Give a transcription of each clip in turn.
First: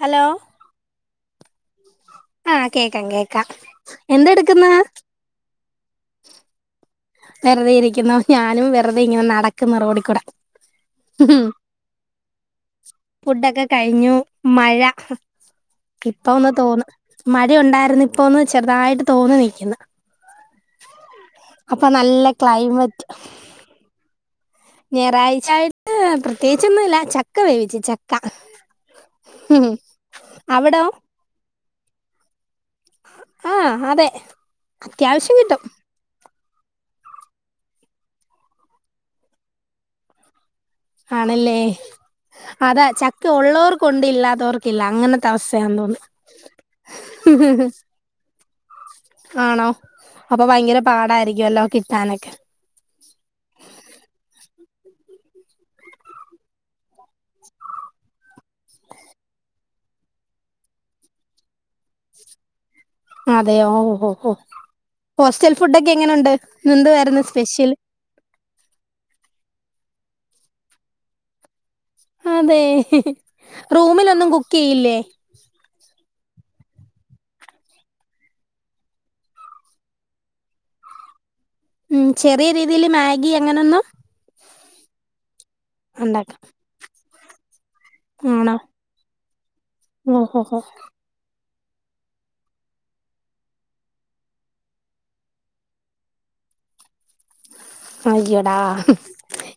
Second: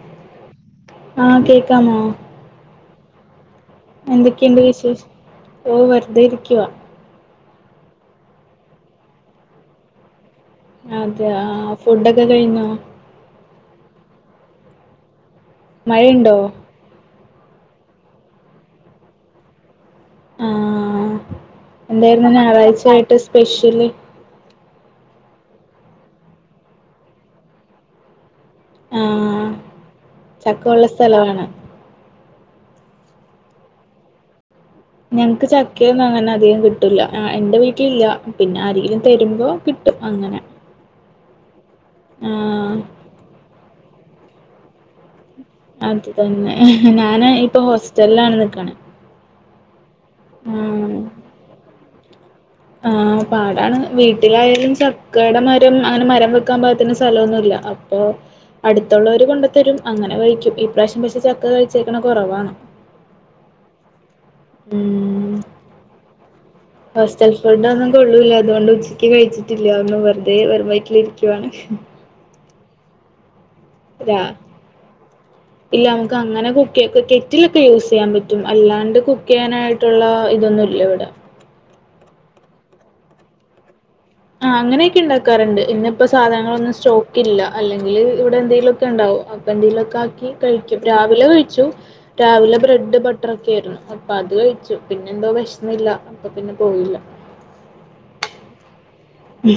Hello ആ കേൾക്കാമോ? ക്കാം കേക്കാം എന്തൊക്കെയുണ്ട് എന്തെടുക്കുന്ന് വിശേഷം? ഓ വെർതെയിരിക്കുവാ. വെറുതെ ഇരിക്കുന്നു ഞാനും വെറുതെ ഇങ്ങനെ നടക്കുന്ന റോഡിക്കൂടെ. അതെയോ ആഹ് ആഹ് ഫുഡൊക്കെ കഴിഞ്ഞോ? ഫുഡൊക്കെ കഴിഞ്ഞു മഴ ഇപ്പ മഴയുണ്ടോ ഒന്ന് തോന്ന് മഴ ഒണ്ടായിരുന്നു ഇപ്പൊന്ന് ചെറുതായിട്ട് തോന്ന് നിക്കുന്ന് ആഹ് എന്തായിരുന്നു ഞായറാഴ്ച ആയിട്ട് സ്പെഷ്യല് ഞായറാഴ്ചായിട്ട് പ്രത്യേകിച്ചൊന്നുല്ല ചക്ക വേവിച്ചു ചക്ക. ആഹ് ചക്ക അവിടോ ഉള്ള സ്ഥല ആണ് ആഹ് അതെ അത്യാവശ്യം ഞങ്ങ്ക്ക് കിട്ടും ചക്കേം മാങ്ങന്ന് അധികാം കിട്ടൂല്ല ആഹ് എന്റെ വീട്ടിലില്ല പിന്നെ ആരെങ്കിലും തരുമ്പോ കിട്ടും അങ്ങനെ ആണല്ലേ. ആഹ് അതാ ചക്ക ഒള്ളവർക്ക് കൊണ്ട് ഇല്ലാത്തവർക്കില്ല അങ്ങനത്ത് അത് തന്നെ ഞാന് ഇപ്പൊ തോന്നുന്നു ഹോസ്റ്റലാണ് ഉള്ളത് കണെ ആണോ അപ്പൊ ഭയങ്കര പാടായിരിക്കുവല്ലോ കി ട്ടാനൊക്കെ ആഹ് പാടാണ് വീട്ടിലായാലും ചക്കെടെ മരം അങ്ങനെ മരം വെക്കാൻ പാത്തിന്ന് സ്ഥലൊ ഒന്നുല്ല അപ്പൊ അടുത്തുള്ളവര് കൊണ്ടു തരും അങ്ങനെ കഴിക്കും ഈ പ്രാവശ്യം പക്ഷെ ചക്ക കഴിച്ചേക്കണ കുറവാണ് അതെ ഓ ഓ ഓ ഓ ഉം ഹോസ്റ്റെൽ ഫുഡ്ക്കെ എങ്ങനെണ്ട് ഹോസ്റ്റൽ ഫുഡ് ഒന്നും കൊള്ളൂല്ല അതുകൊണ്ട് ഉച്ചക്ക് കഴി ച്ചില്ലന്ന് വെറുതെ വെറും വഴറ്റിൽ ഇരിക്കുവാണ് മു അതെ റൂമിലൊന്നും കുക്ക് ചെയ്യില്ലേ ക്ക് അങ്ങനെ കുക്ക് കെറ്റിലൊക്കെ യൂസ് ചെയ്യാൻ പറ്റും അല്ലാണ്ട് കുക്ക് ചെയ്യാനായിട്ടുള്ള ഇതൊന്നു ഇല്ല ഇവിടെ ഉം ചെറിയ രീതിൽ മാഗി അങ്ങനൊന്നും ആ അങ്ങനെയൊക്കെ ഉണ്ടാക്കാറുണ്ട് ഇന്ന ഇപ്പോ ഉണ്ടാക്കാം സാധനങ്ങളന്ന് സ്റ്റോക്ക് ക്കില്ല അല്ലെങ്കിൽ ഇവിടെ ആണോ എന്തെങ്കിലും ഒക്കെ ഉണ്ടാവോ അപ്പൊ എന്തെങ്കലുക്കെ ആക്കി ഓഹോ ഹോ കഴിക്കും രാവിലെ കഴി ച്ചു രാവിലെ ബ്രെഡ് ബട്ടർ ഒക്കെ ആയിരുന്നു അപ്പൊ അത് കഴിച്ചു പിന്നെ എന്തോ വിശമില്ല അപ്പ പിന്നെ പോയില്ല ആയ്യോടാ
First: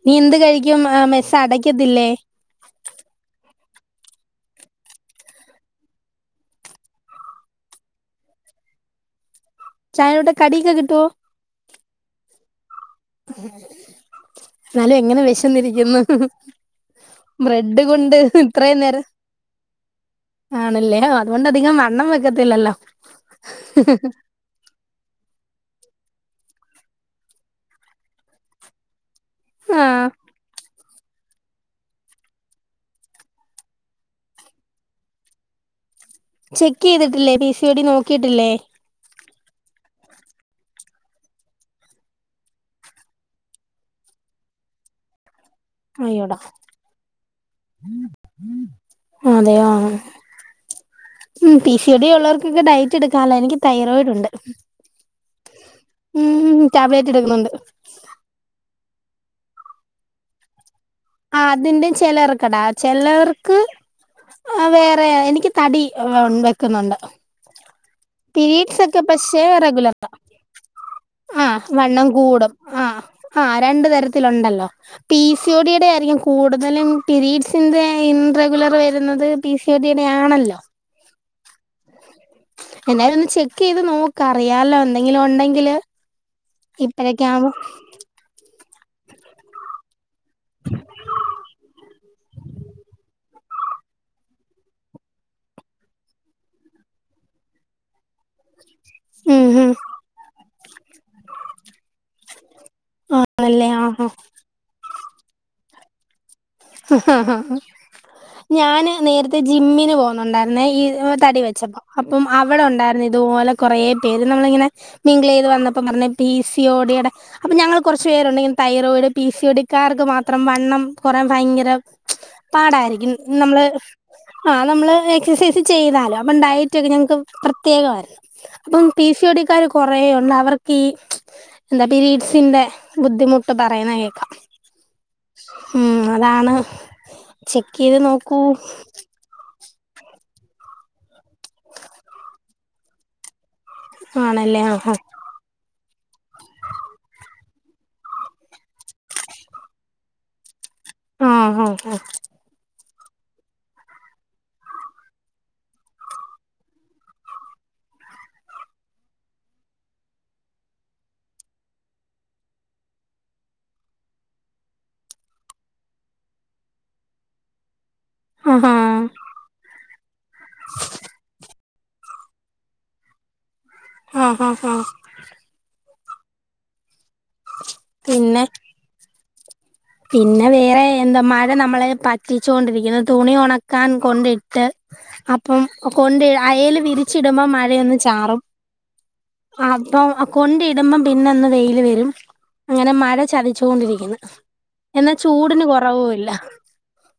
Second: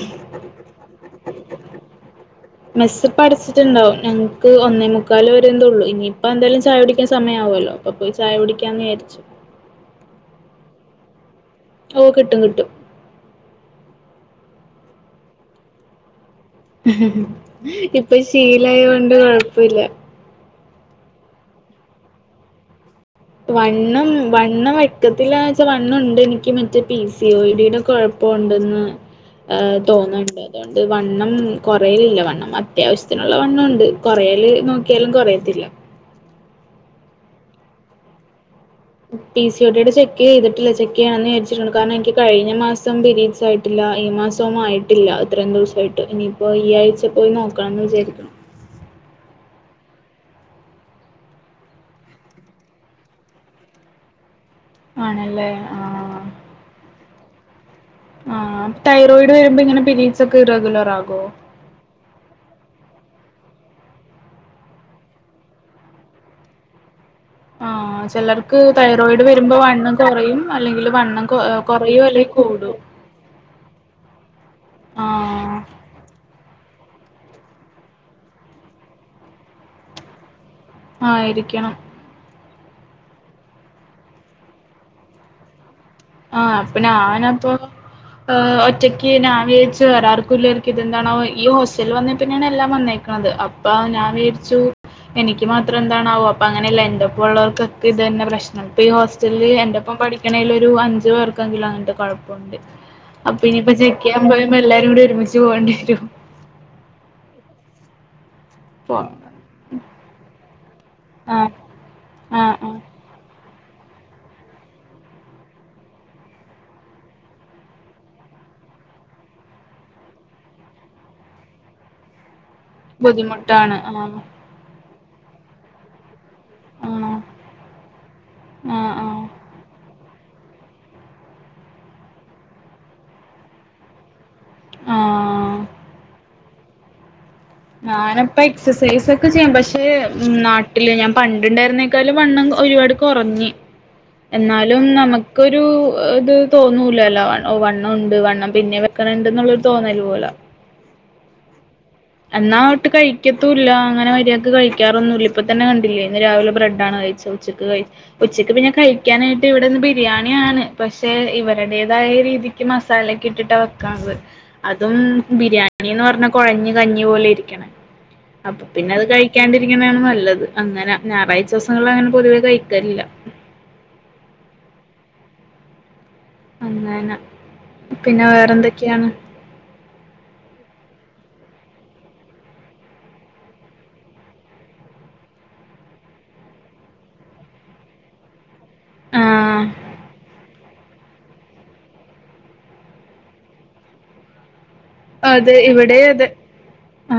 നീ എന്ത് കഴിക്കും ആ മെസ്സ അടക്കത്തില്ലേ ണ്ടാവും ഞങ്ങക്ക് ഒന്നേ മുക്കാല് വരന്തേ ഉള്ളൂ ഇനിയിപ്പ എന്തായാലും ചായ കുടിക്കാൻ സമയാവല്ലോ അപ്പപ്പോയി ചായ കുടിക്കാന്ന് വിചാരിച്ചു ചായടെ കടിക്കെ കിട്ടുവോ ഓ കിട്ടും കിട്ടും എന്നാലും എങ്ങനെ വിശന്നിരിക്കുന്നു ബ്രെഡ് കൊണ്ട് ഇപ്പൊ ഇത്രയും ശീലായ നേരം കൊണ്ട് കൊഴപ്പമില്ല ആണല്ലേ അതുകൊണ്ട് അധികം വണ്ണം വെക്കത്തില്ലല്ലോ വണ്ണം വണ്ണം വെക്കത്തില്ലാച്ചാ വണ്ണംണ്ട് എനിക്ക് മറ്റേ പീസി ഓ ഡി ടെ കൊഴപ്പം മുണ്ടന്ന് ആ തോന്ന്ണ്ട് അതാണ് അത് വണ്ണം കൊറയലില്ല വണ്ണം അത്യാവശ്യത്തിനുള്ള വണ്ണംഉണ്ട് കൊറയല് നോക്കിയാലും കൊറയത്തില്ല ചെക്ക് ചെയ്തിട്ടില്ലേ പി സി ഓ ഡി നോക്കിട്ടില്ലേ പി സി ഓ ഡി യുടെ ചെക്ക് ചെയ്തിട്ട്ല്ല ചെക്ക് ചെയ്യണന്ന് വിചാരിച്ചിട്ടുണ്ട് കാരണം എനിക്ക് കഴിഞ്ഞ മാസം പീരീഡ്സ് ആയിട്ടില്ല ഈ മാസവും ആയിട്ടില്ല ഇത്രയും ദിവസമായിട്ട് അയ്യോടാ ഇനിയിപ്പോ ഈ ആഴ്ച പോയി നോക്കണംന്ന് വിചാരിക്ക്ണ് അതെയോ ആ പി സി ഓ ഡി യു ള്ളവർക്കൊക്കെ ഡയറ്റ് എടുക്കണല്ലേഎനിക്ക് തൈറോയിഡ് ഉണ്ട് ആണല്ലേ ആ ഉം ടാബ്ലറ്റ് എടുക്കുന്നുണ്ട് തൈറോയിഡ് വരുമ്പോ ഇങ്ങനെ പിരീഡസ് ഒക്കെ റഗുലർ ആ അതിന്റെ ചിലർക്കടാ ചിലർ ൻക്ക് വേറെ എനിക്ക് തടി വെക്കുന്നുണ്ട് ആഹ് ചെലർക്ക് പിരീഡ്സ് ഒക്കെ തൈറോയിഡ് പക്ഷെ വരുമ്പോ റഗുലർ വണ്ണം കൊറയും അല്ലെങ്കിൽ വണ്ണം കൊ ആ കൊറയും വണ്ണം അല്ലെ കൂടും ആ ആ രണ്ട് തരത്തിലുണ്ടല്ലോ പി സി ആഹ് ഓ ഡി യുടെ ആയിരിക്കും കൂടു എതായാലും പിരഡ്സിന്റെ ഇൻറെഗുലർ വരുന്നത് പി സി ഒഡിയുടെ ആണല്ലോ ആയിരിക്കണം എന്തായാലും ഒന്ന് ചെക്ക് ചെയ്ത് നോക്ക് അറിയാലോ എന്തെങ്കിലും ഉണ്ടെങ്കില് ആഹ അപ്പ ഇപ്പഴൊക്കെ ഞാനപ്പൊ ആവുമ്പോ അഹ ഒറ്റയ്ക്ക് ഞാൻ വിചാരിച്ചു വേറെ ആർക്കും ഇല്ലായിരിക്കും ഇതെന്താണാവോ ഈ ഹോസ്റ്റലിൽ വന്നപ്പിന്നെയാണ് എല്ലാം വന്നേക്കുന്നത് അപ്പൊ ഞാൻ വിചാരിച്ചു എനിക്ക് മാത്രം എന്താണാവോ അപ്പൊ അങ്ങനെയല്ല എൻ്റൊപ്പം ഉള്ളവർക്കൊക്കെ ഇത് തന്നെ പ്രശ്നം ഇപ്പൊ ഈ ഉം ഹോസ്റ്റലില് ഉം എൻ്റൊപ്പം പഠിക്കണേൽ ഒരു അഞ്ച് അ കുഴപ്പണ്ട് അപ്പൊ ആണല്ലേ ഇയിപ്പ ആഹ് ചെക്ക് ആഹ് ചെയ്യാൻ പോയപ്പോ എല്ലാരും കൂടെ ഒരുമിച്ച് ണ്ടിരും [unintelligible] ആഹ ഹഹ ഞാൻ പോ- നേരത്തെ ജിമ്മിന് പോകുന്നുണ്ടായിരുന്നു പിന്ന ഈ തടി ആഹ് വെച്ചപ്പോ അപ്പോ ആഹ് അവിടെ ആഹ് ഉണ്ടായിരുന്നു ഇതുപോലത്തെ കുറേ പേര് നമ്മളിങ്ങനെ മിംഗിൾ ചെയ്ത് വന്നപ്പോ പറഞ്ഞ പി സി ഓടിയുടെ അപ്പ ഞങ്ങൾ കുറച്ച് പേരുണ്ട് തൈറോയിഡ് പി സി ഓടിക്കാർക്ക് മാത്രം വണ്ണം കുറ ഭയങ്കര പാടായിരിക്കും നമ്മള് ബുദ്ധിമുട്ടാണ് ആഹ് ആഹ നമ്മള് എക്സസൈസ് ചെയ്താലോ അപ്പം ഡയറ്റ് ഒക്കെ ഞങ്ങക്ക് ആണോ പ്രത്യേകമായിരുന്നു അപ്പം ആഹ് പി ആഹ് സി ഓടിക്കാർ കുറേ ഉ അവർക്കി പിരീഡ്സിന്റെ ബുദ്ധിമുട്ട് പറയുന്നത് കേൾക്കാം ആഹ് ഉം ആണ് ഞാനിപ്പ എക്സസൈസ് ഒക്കെ ചെയ്യും പക്ഷേ നാട്ടില് ഞാൻ പണ്ട് ഉണ്ടായിരുന്നേക്കാലം വണ്ണം ഒരുപാട് കുറഞ്ഞ് ആണല്ലേ എന്നാലും ആഹാ നമുക്കൊരു ഇത് തോന്നൂലല്ലോ വൺ ഓ വണ്ണം ഉണ്ട് വണ്ണം പിന്നെ വെക്കണണ്ട് എന്നുള്ളൊരു തോന്നല് പോല ആ ആ ആ എന്നാ ഒട്ട് കഴിക്കത്തൂല്ല അങ്ങനെ മര്യാക്ക് കഴിക്കാറൊന്നുമില്ല ഇപ്പ തന്നെ കണ്ടില്ലേ ഇന്ന് രാവിലെ ബ്രെഡാണ് കഴിച്ചത് ഉച്ചക്ക് കഴി ഉച്ചക്ക് പിന്നെ കഴിക്കാനായിട്ട് ഇവിടെ ഇന്ന് ബിരിയാണിയാണ് പക്ഷെ ഇവരുടേതായ രീതിക്ക് മസാലക്കെ ഇട്ടിട്ടാണ് വെക്കണത് അതും ബിരിയാണിന്ന് പറഞ്ഞ കുഴഞ്ഞ് കഞ്ഞി പോലെ ഇരിക്കണ അപ്പൊ ആഹാ പിന്നെ അത് കഴിക്കാണ്ടിരിക്കണാണ് നല്ലത് അങ്ങനാ ഞായറാഴ്ച്ച ദിസ ഞങ്ങള് അങ്ങനെ പൊതുവേ കഴിക്കലില്ല ആഹ് ആ ആ അങ്ങന പിന്നെ വേറെന്തൊക്കെയാണ് പിന്നെ വേറെ എന്താ മഴ നമ്മളെ പറ്റിച്ചോണ്ടിരിക്കുന്നു തുണി ഉണക്കാൻ കൊണ്ടിട്ട് അപ്പം കൊണ്ട് അയേൽ വിരിച്ചിടുമ്പോ മഴയൊന്ന് ചാറും ആഹ് അപ്പം കൊണ്ടിട്ട് കൂടുമ്പം പിന്നെ അങ്ങ് വെയിൽ വരും ഇങ്ങനെ മഴ ചതിച്ചോണ്ടിരിക്കുന്നു അതെ ഇവിടെ അതെ ആ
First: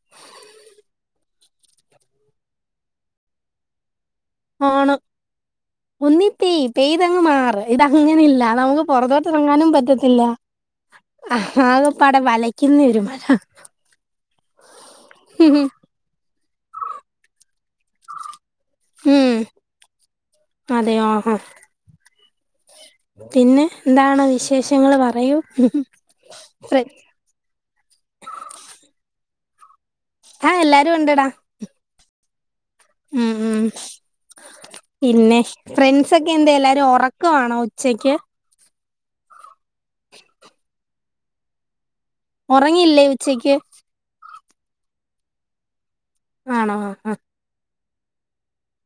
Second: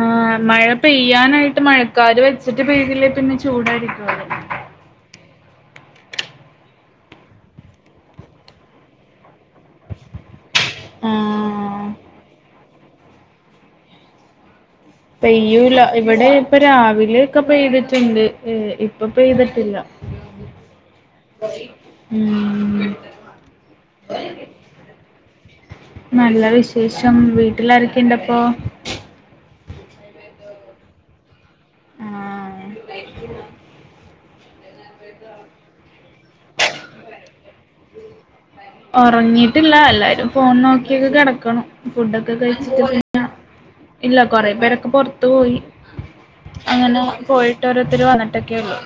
മഴ പെയ്യാനായി ട്ട് മഴക്കാറ് വെച്ചിട്ട് പെയ്തില്ലേ പിന്നെ ചൂടായിരിക്കും അവ് ആണ് ഒന്നി പെയ്യ് പെയ്തങ്ങ് മാറ് ഇതങ്ങനെല്ല നമുക്ക് പൊറത്തോട്ട് ഇറങ്ങാനും പറ്റത്തില്ല ആഹ് ആകപാടെ വലെ ഇന്നിയൊരു മഴ പെയ്യൂല്ല ഇവിടെ ഇപ്പ രാവിലെക്കെ പെയ്തിട്ട്ണ്ട് എ ഇപ്പ ഉം പെയ്തിട്ടില്ല അതെയോ? മ് പിന്നെ എന്താണ് വിശേഷങ്ങള് പറയൂ നല്ല പ്ര വിശേഷം വീട്ടിലാരൊക്കെയുണ്ടപ്പോ ആഹ് എല്ലാരും ഉണ്ടടാ. ആഹ് പിന്നെ ഫ്രണ്ട്സോക്കെന്തേ എല്ലാരും ഒറക്കവാണോ ഉച്ചക്ക്? ഒറങ്ങി ട്ടില്ല എല്ലാരും ഫോണ് നോക്കി ഇത് കെടക്കണം. ഒറങ്ങില്ലേ ഉച്ചയ്ക്ക്? ഇല്ല, കൊറെ പേരൊക്കെ പൊറത്ത് പോയി. ആണോ ആ അങ്ങനെ ആ പോയിട്ടൊരോ ര് വന്നിട്ടൊക്കെയൊള്ളു.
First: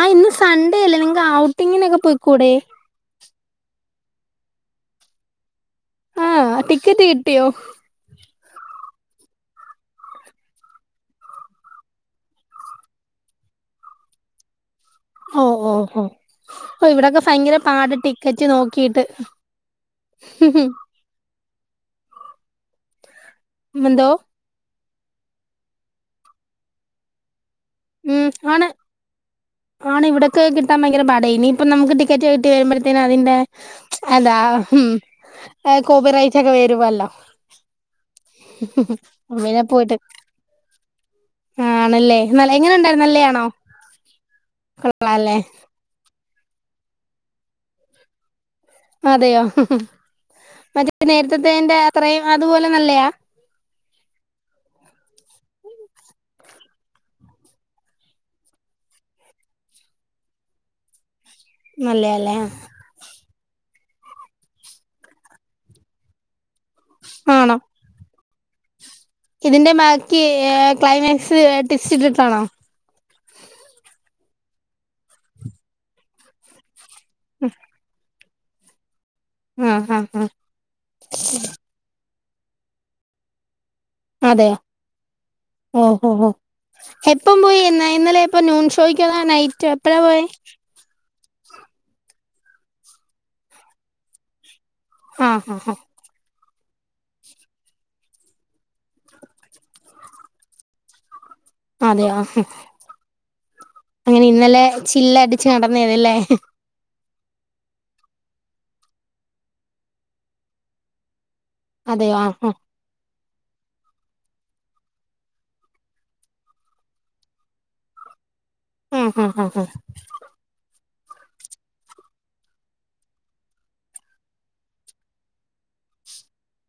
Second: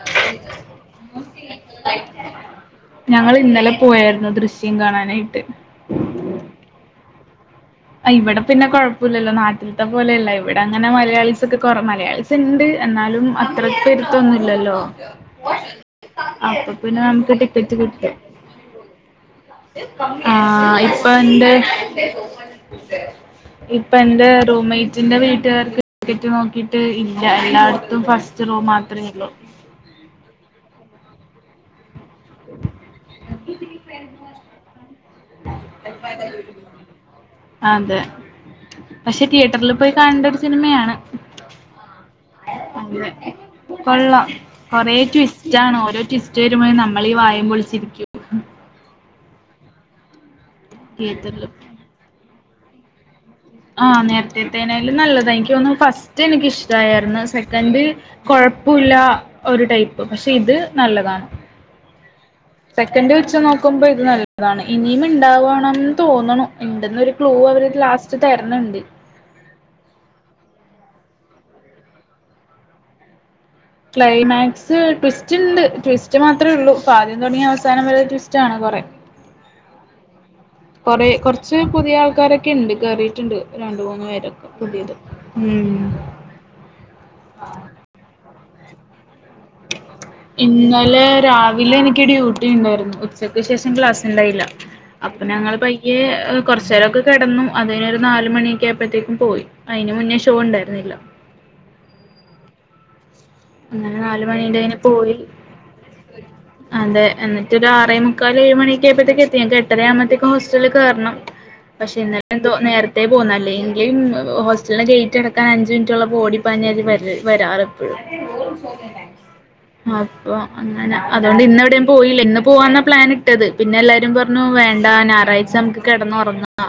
ആഹ് ഇന്ന് സൺഡേ അല്ലേ നിങ്ങക്ക് ഔട്ടിങ്ങിനൊക്കെ പോയിക്കൂടെ ഞങ്ങൾ ഇന്നലെ പോയായിരുന്നു ദൃശ്യം കാണാനായിട്ട് ആഹ ടിക്കറ്റ് കിട്ടിയോ ഇവിടെ പിന്നെ കൊഴപ്പല്ലല്ലോ നാട്ടില്ത്തെ പോലെയല്ല ഇവിടെ അങ്ങനെ മലയാളിസൊക്കെ കൊറ മലയാളിസ്ണ്ട് എന്നാലും അത്ര പെരുത്തോന്നുല്ലല്ലോ ഓ ഓ ഓ ഓ അപ്പപിന്നെ ഇവിടൊക്കെ നമക്ക് ഭയങ്കര ടിക്കറ്റ് പാട് കിട്ടും ടിക്കറ്റ് നോക്കിയിട്ട് ആഹ് ഇപ്പണ്ട് കുത്തേ ഇപ്പ എന്തോ എന്റെ റൂമെയ് പിന്നെ വീട്ടാർക്ക് ടിക്കറ്റ് നോക്കിട്ട് ഇല്ലായിരുന്നു എല്ലാട്ത്തും ഉം ഫസ്റ്റ് ആണ് റൂം മാത്രേള്ളു ഭയങ്കരപാടയിനി ഇപ്പ നമുക് ടി ടിക്കറ്റ് കിട്ടി വരുമ്പോഴത്തേക്ക് അതിന്റെ എന്താ കോപ്പി റൈറ്റ് ഒക്കെ വരുവല്ലോ അതെ പക്ഷെ അങ്ങനെ തിയേറ്ററിൽ പോയി പോയിട്ട് കാണേണ്ട ഒരു സിനിമയാണ് ആണല്ലേ നല്ല എങ്ങനെ ഉണ്ടായിരുന്നു അതെ നല്ലയാണോ കൊള്ളാം കൊറേ കൊള്ളാല്ലേ ട്വിസ്റ്റ് ആണ് ഓരോ ട്വിസ് റ്റ് വരുമ്പോയു നമ്മള് ഈ വായേം പൊളിച്ചിരിക്കു അതെയോ മറ്റേ തിയേറ്ററില് നേരത്തെതേന്റെ അത്രയും അതുപോലെ നല്ലയാ ആഹ നേരത്തെത്തേനായാലും നല്ലതാണ് എനിക്ക് തോന്നുന്നു ഫസ്റ്റ് എനിക്ക് ഇഷ്ടമായിരുന്നു സെക്കൻഡ് കൊഴപ്പില്ല ഒരു ടൈപ്പ് പക്ഷെ ഇത് നല്ലതാണ് നല്ലെയാ അല്ലേ സെക്കൻഡ് വെച്ച നോ നക്കുമ്പോ ഇത് നല്ലതാണ് ഇനിയും ഉണ്ടാവണംന്ന് തോന്നണ് ഇണ്ടന്നരു ക്ലൂ ആണോ അവര് ലാസ്റ്റ് തരന്നുണ്ട് ഇതിന്റെ ബാക്കി ക്ലൈമാക്സ് ടിസ്റ്റ് ഇട്ടിട്ടാണോ ക്ലൈമാക്സ് ട്വിസ്റ്റ് ഉണ്ട് ട്വിസ്റ്റ് മാത്രമേ ഉള്ളൂ ആദ്യം തുടങ്ങിയ അവസാനം വരെടുസ്റ്റ് [unintelligible] ച്ചാണെന്ന് പറയും ആഹ് ആഹ് ആഹ് കൊറെ കൊർച്ച് പുതിയ ആൾ- കാരെക്കെണ്ട് കേറിട്ട്ണ്ട് അതെ ഓഹോ ഹോ എപ്പം പോയി എന്നാ ഇന്നലെയെപ്പം നൂൺ ശ് - [unintelligible] നൈറ്റ് എപ്പഴാ പോയെ ഇന്നലെ രാവിലെ എനിക്ക് ഡ്യൂട്ടി ഉണ്ടായിരുന്നു ഉച്ചക്ക് ശേഷം ക്ലാസ്ണ്ടായില്ല അപ്പൊ ആഹ് ഞങ്ങള് ആഹ് ആഹ് ബയ്യേ [unintelligible] കുറചെരൊക്കെ കെടന്നു അതിനൊരു നാല് മണിക്കെ ആയപ്പോഴത്തേക്കും പോയി അതിന് മുന്നേ ഷോ ഉണ്ടായിരുന്നില്ല ആ അതെ ആ ഹും അങ്ങനെ നാലുമണീന്റെന് പോയി നടന്നേതല്ലേ അതെ എന്നിട്ട് ഒരു ആറേ മു- മുക്കാല് ഏഴ് മണിക്കൊയ്പ്പോ ഴത്തേക്കും എത്തി ഞങ്ങക് എട്ടര ആവുമ്പോത്തേക്കും ഹോസ്റ്റല് കേറണം പക്ഷെ അതെയോ ഇന്നലെ ആ എന്തോ ആ നേരത്തെ പോന്നല്ലേ എ [unintelligible] ഹോസ്റ്റലിന്റെ ഗേറ്റ് അടക്കാൻ അഞ്ച് മിനിറ്റുള്ളപ്പോ ഓടി പാഞ്ഞു [unintelligible] വരാറ് എപ്പോഴും ആ ആ ആ ആ ഉ അപ്പൊ അങ്ങന അതോണ്ട് ഇന്ന് എവിടേം പോയില്ല ഇന്ന് പോവാന്ന പ്ലാൻ ഇട്ടത് പിന്നെ എല്ലാരും പറഞ്ഞു വേണ്ട ഞായറാഴ്ച നമുക്ക് കിടന്ന് ഒറങ്ങാ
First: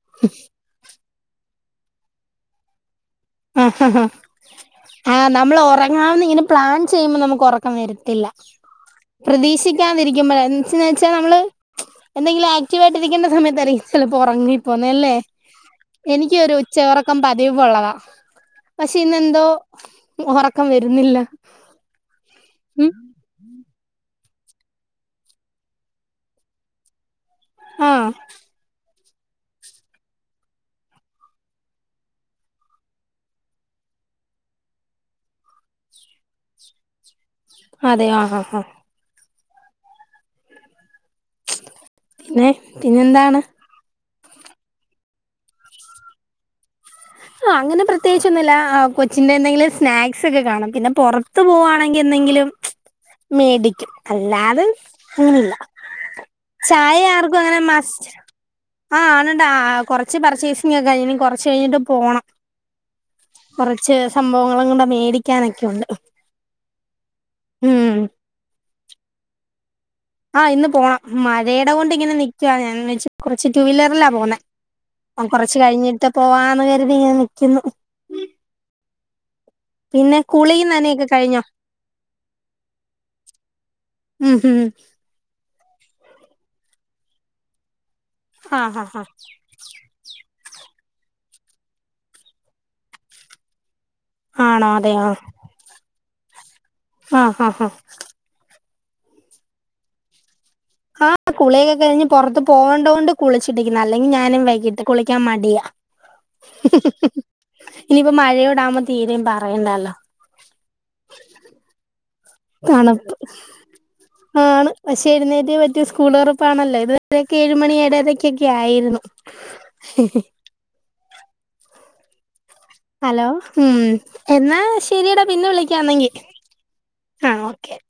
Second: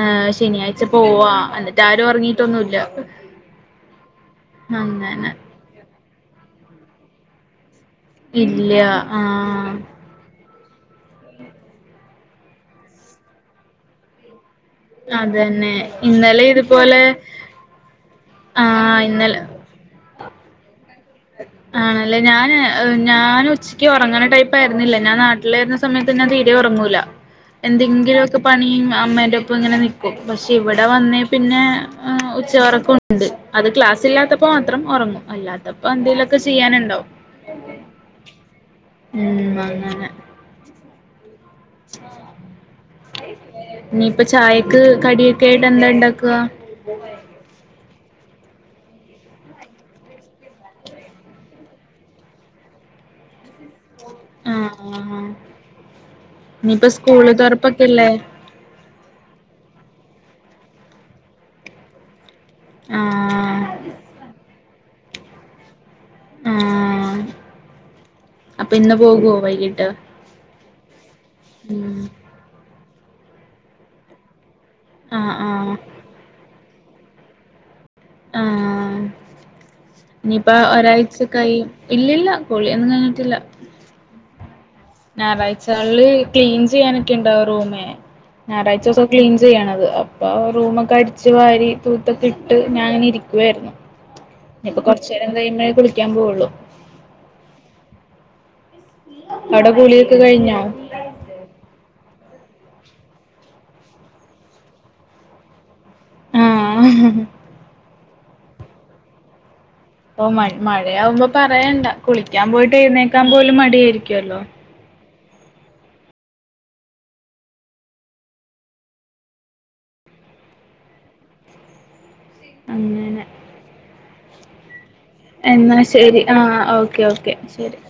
ആ ശനിയാഴ്ച്ച പോവാ അന്നിട്ട് ആരു ഒറങ്ങീട്ടൊന്നുല്ല ആ ഹ ഹാ ആ അങ്ങനെ. നമ്മള് ഒറങ്ങി - [unintelligible] ഇങ്ങെനെ പ്ലാൻ ചെയ്യ്പോ നമക്ക് ഒറക്ക് പ്പ വരത്തില്ല ഇല്ല ആഹ്. പ്രതീക്ഷിക്കാതിരിക്കുമ്പഴെ ന്ത്‌ ന്ന് വെച്ചാ നമ്മള് എന്തെിലും ആക്റ്റീവ് ആയിട്ടിരിക്കേണ്ട സമയതായിരിക്കും ചിലപ്പോ ഉറങ്ങി -ന്നല്ലേ അതന്നെ. എനിക്ക് ഇന്നലെ ഒരു ഉച്ച ഇതുപോലെ ഉറക്കം പതിവ്ള്ളതാ പക്ഷെ ആഹ് ഇന്നലെ ഇന്നെന്തോ ഉറക്കം വര് - ആണല്ലേ ഞാന് ഉം ഞാന് ഉച്ചക്ക് ഉറങ്ങണ ടൈം പ്പ ആരുന്നില്ല ഞാൻ നാട്ടിലായിരുന്ന സമയത്ത് ഞാൻ തീരെ ഒറങ്ങൂല ആ എന്തെങ്കിലൊക്ക പണിയും ആ അമ്മേന്റെ ഒപ്പ ഇങ്ങനെ നിക്കും പക്ഷെ ഇവിടെ വന്നേ പിന്നെ അഹ് ഉച്ചയൊറക്ക ഉണ്ട് അത് ക്ലാസ്സില്ലാത്തപ്പോ മാത്രം ഒറങ്ങും അല്ലാത്ത വന്തേലൊക്കെ ചെയ്യാനുണ്ടോ അതെയോ ആ ആ ആ ഉം വങ്ങന നേ പിന്നെന്താണ് ഇനിയിപ്പ ചായക്ക് കടിയക്കെ ആയിട്ട് എന്താ ഉണ്ടാക്കുക ആ അങ്ങനെ പ്രത്യേകിച്ചൊന്നുല്ലാ അഹ് കൊച്ചിന്റെ എന്തെങ്കിലും സ്നാക്സ് ഒക്കെ കാണും പിന്നെ പൊറത്ത് പോവാണെങ്കി എന്തെങ്കിലും മേടിക്കും ആ അല്ലാത് അങ്ങനില്ല ഇനിയിപ്പ ചായ സ്കൂള് ആർക്കും അങ്ങനെ മസ്റ്റ് തുറപ്പൊക്കെല്ലേ ആ ആണണ്ടാ ആ ആ കൊറച്ച് പറി ചേസിങ്ങ് കൈനി കൊറച്ച് കഴിഞ്ഞട്ട് പോണം ആ കുറച്ച് സംഭവങ്ങളങ്ങണ്ട മേ ടിക്കാനൊക്കെയുണ്ട് ആ ഉം പ്പിന്ന് പോകോ വൈകിട്ട് ആ ഇന്ന് പോണ മഴേട കൊണ്ട് ഉം ഇങ്ങനെ നിക്കുവാ ഞാൻ വെച് കൊറച്ച് ടു വീല്ലറില്ലാ പോന്നേ ആ അ കൊറച്ച് ആ കഴിഞ്ഞിട്ട് പോവാന്ന് ഇത്തീയ നിക്കുന്നു ആ പിന്നെ ഇനിപ്പ കുളിയും നനയൊക്കെ ഒരാഴ്ച കഴിഞ്ഞോ കൈ ഇല്ലില്ല കുളിയൊന്നും കയിഞ്ഞിട്ടില്ല ഉം ഹും ഞായറാഴ്ചകള്ല് ക്ലീൻ ചെയ്യാനൊക്കെ ഉണ്ടാവ റൂമേ ആ ഹാ ഹാ ഞായറാഴ്ച്ചോസോ ക്ലീൻ ചെയ്യണത് അപ്പൊ റൂമൊക്കെ അടിച്ച് വാരി തൂത്തൊക്കെ ഇട്ട് ഞാനിരിക്കുവാരുന്നു ആണോ ഇപ്പൊ കൊറചേരം കഴിയുമ്പഴേകു ക്യാമ്പോള്ളൂ ആ ഹ ഹാ അവ്ടെ കുളിയൊക്കെ കഴിഞ്ഞോ ഹാ കുളിയൊക്കെ കഴിഞ്ഞ് പൊറത്ത് പോകേണ്ടോണ്ട് കുളിച്ചിട്ടിക്ക്ന്ന് അല്ലെങ്കി ഞാനും വൈകിട്ട് കുളിക്കാൻ മടിയാ ആ ഹഹ് ഇനിയിപ്പ മഴയോടകുമ്പം തീരേം പറയണ്ടാല്ലോ ഓ മഴ്‌ മഴയാവുമ്പോ പറയണ്ട കുളിക്കാൻ പോയിട്ട് തണുപ്പ് എഴുന്നേക്കാൻ പോലും മടിയെരിക്കുവല്ലോ ആണ് പക്ഷെ എഴുന്നേറ്റേ പറ്റു സ്കൂള് തൊറപ്പാണല്ലേ ഇത് വരെക്കേഴുമണി ഏഴരകെക്കെ ആയിര്ന്നു അങ്ങനെ ഹലോ ഉം എന്നാ ശരിയടാ പിന്നെ എന്നാ വിളിക്കാന്നെങ്കി ശരി ആ ഓക്കെ ഓക്കെ ശരി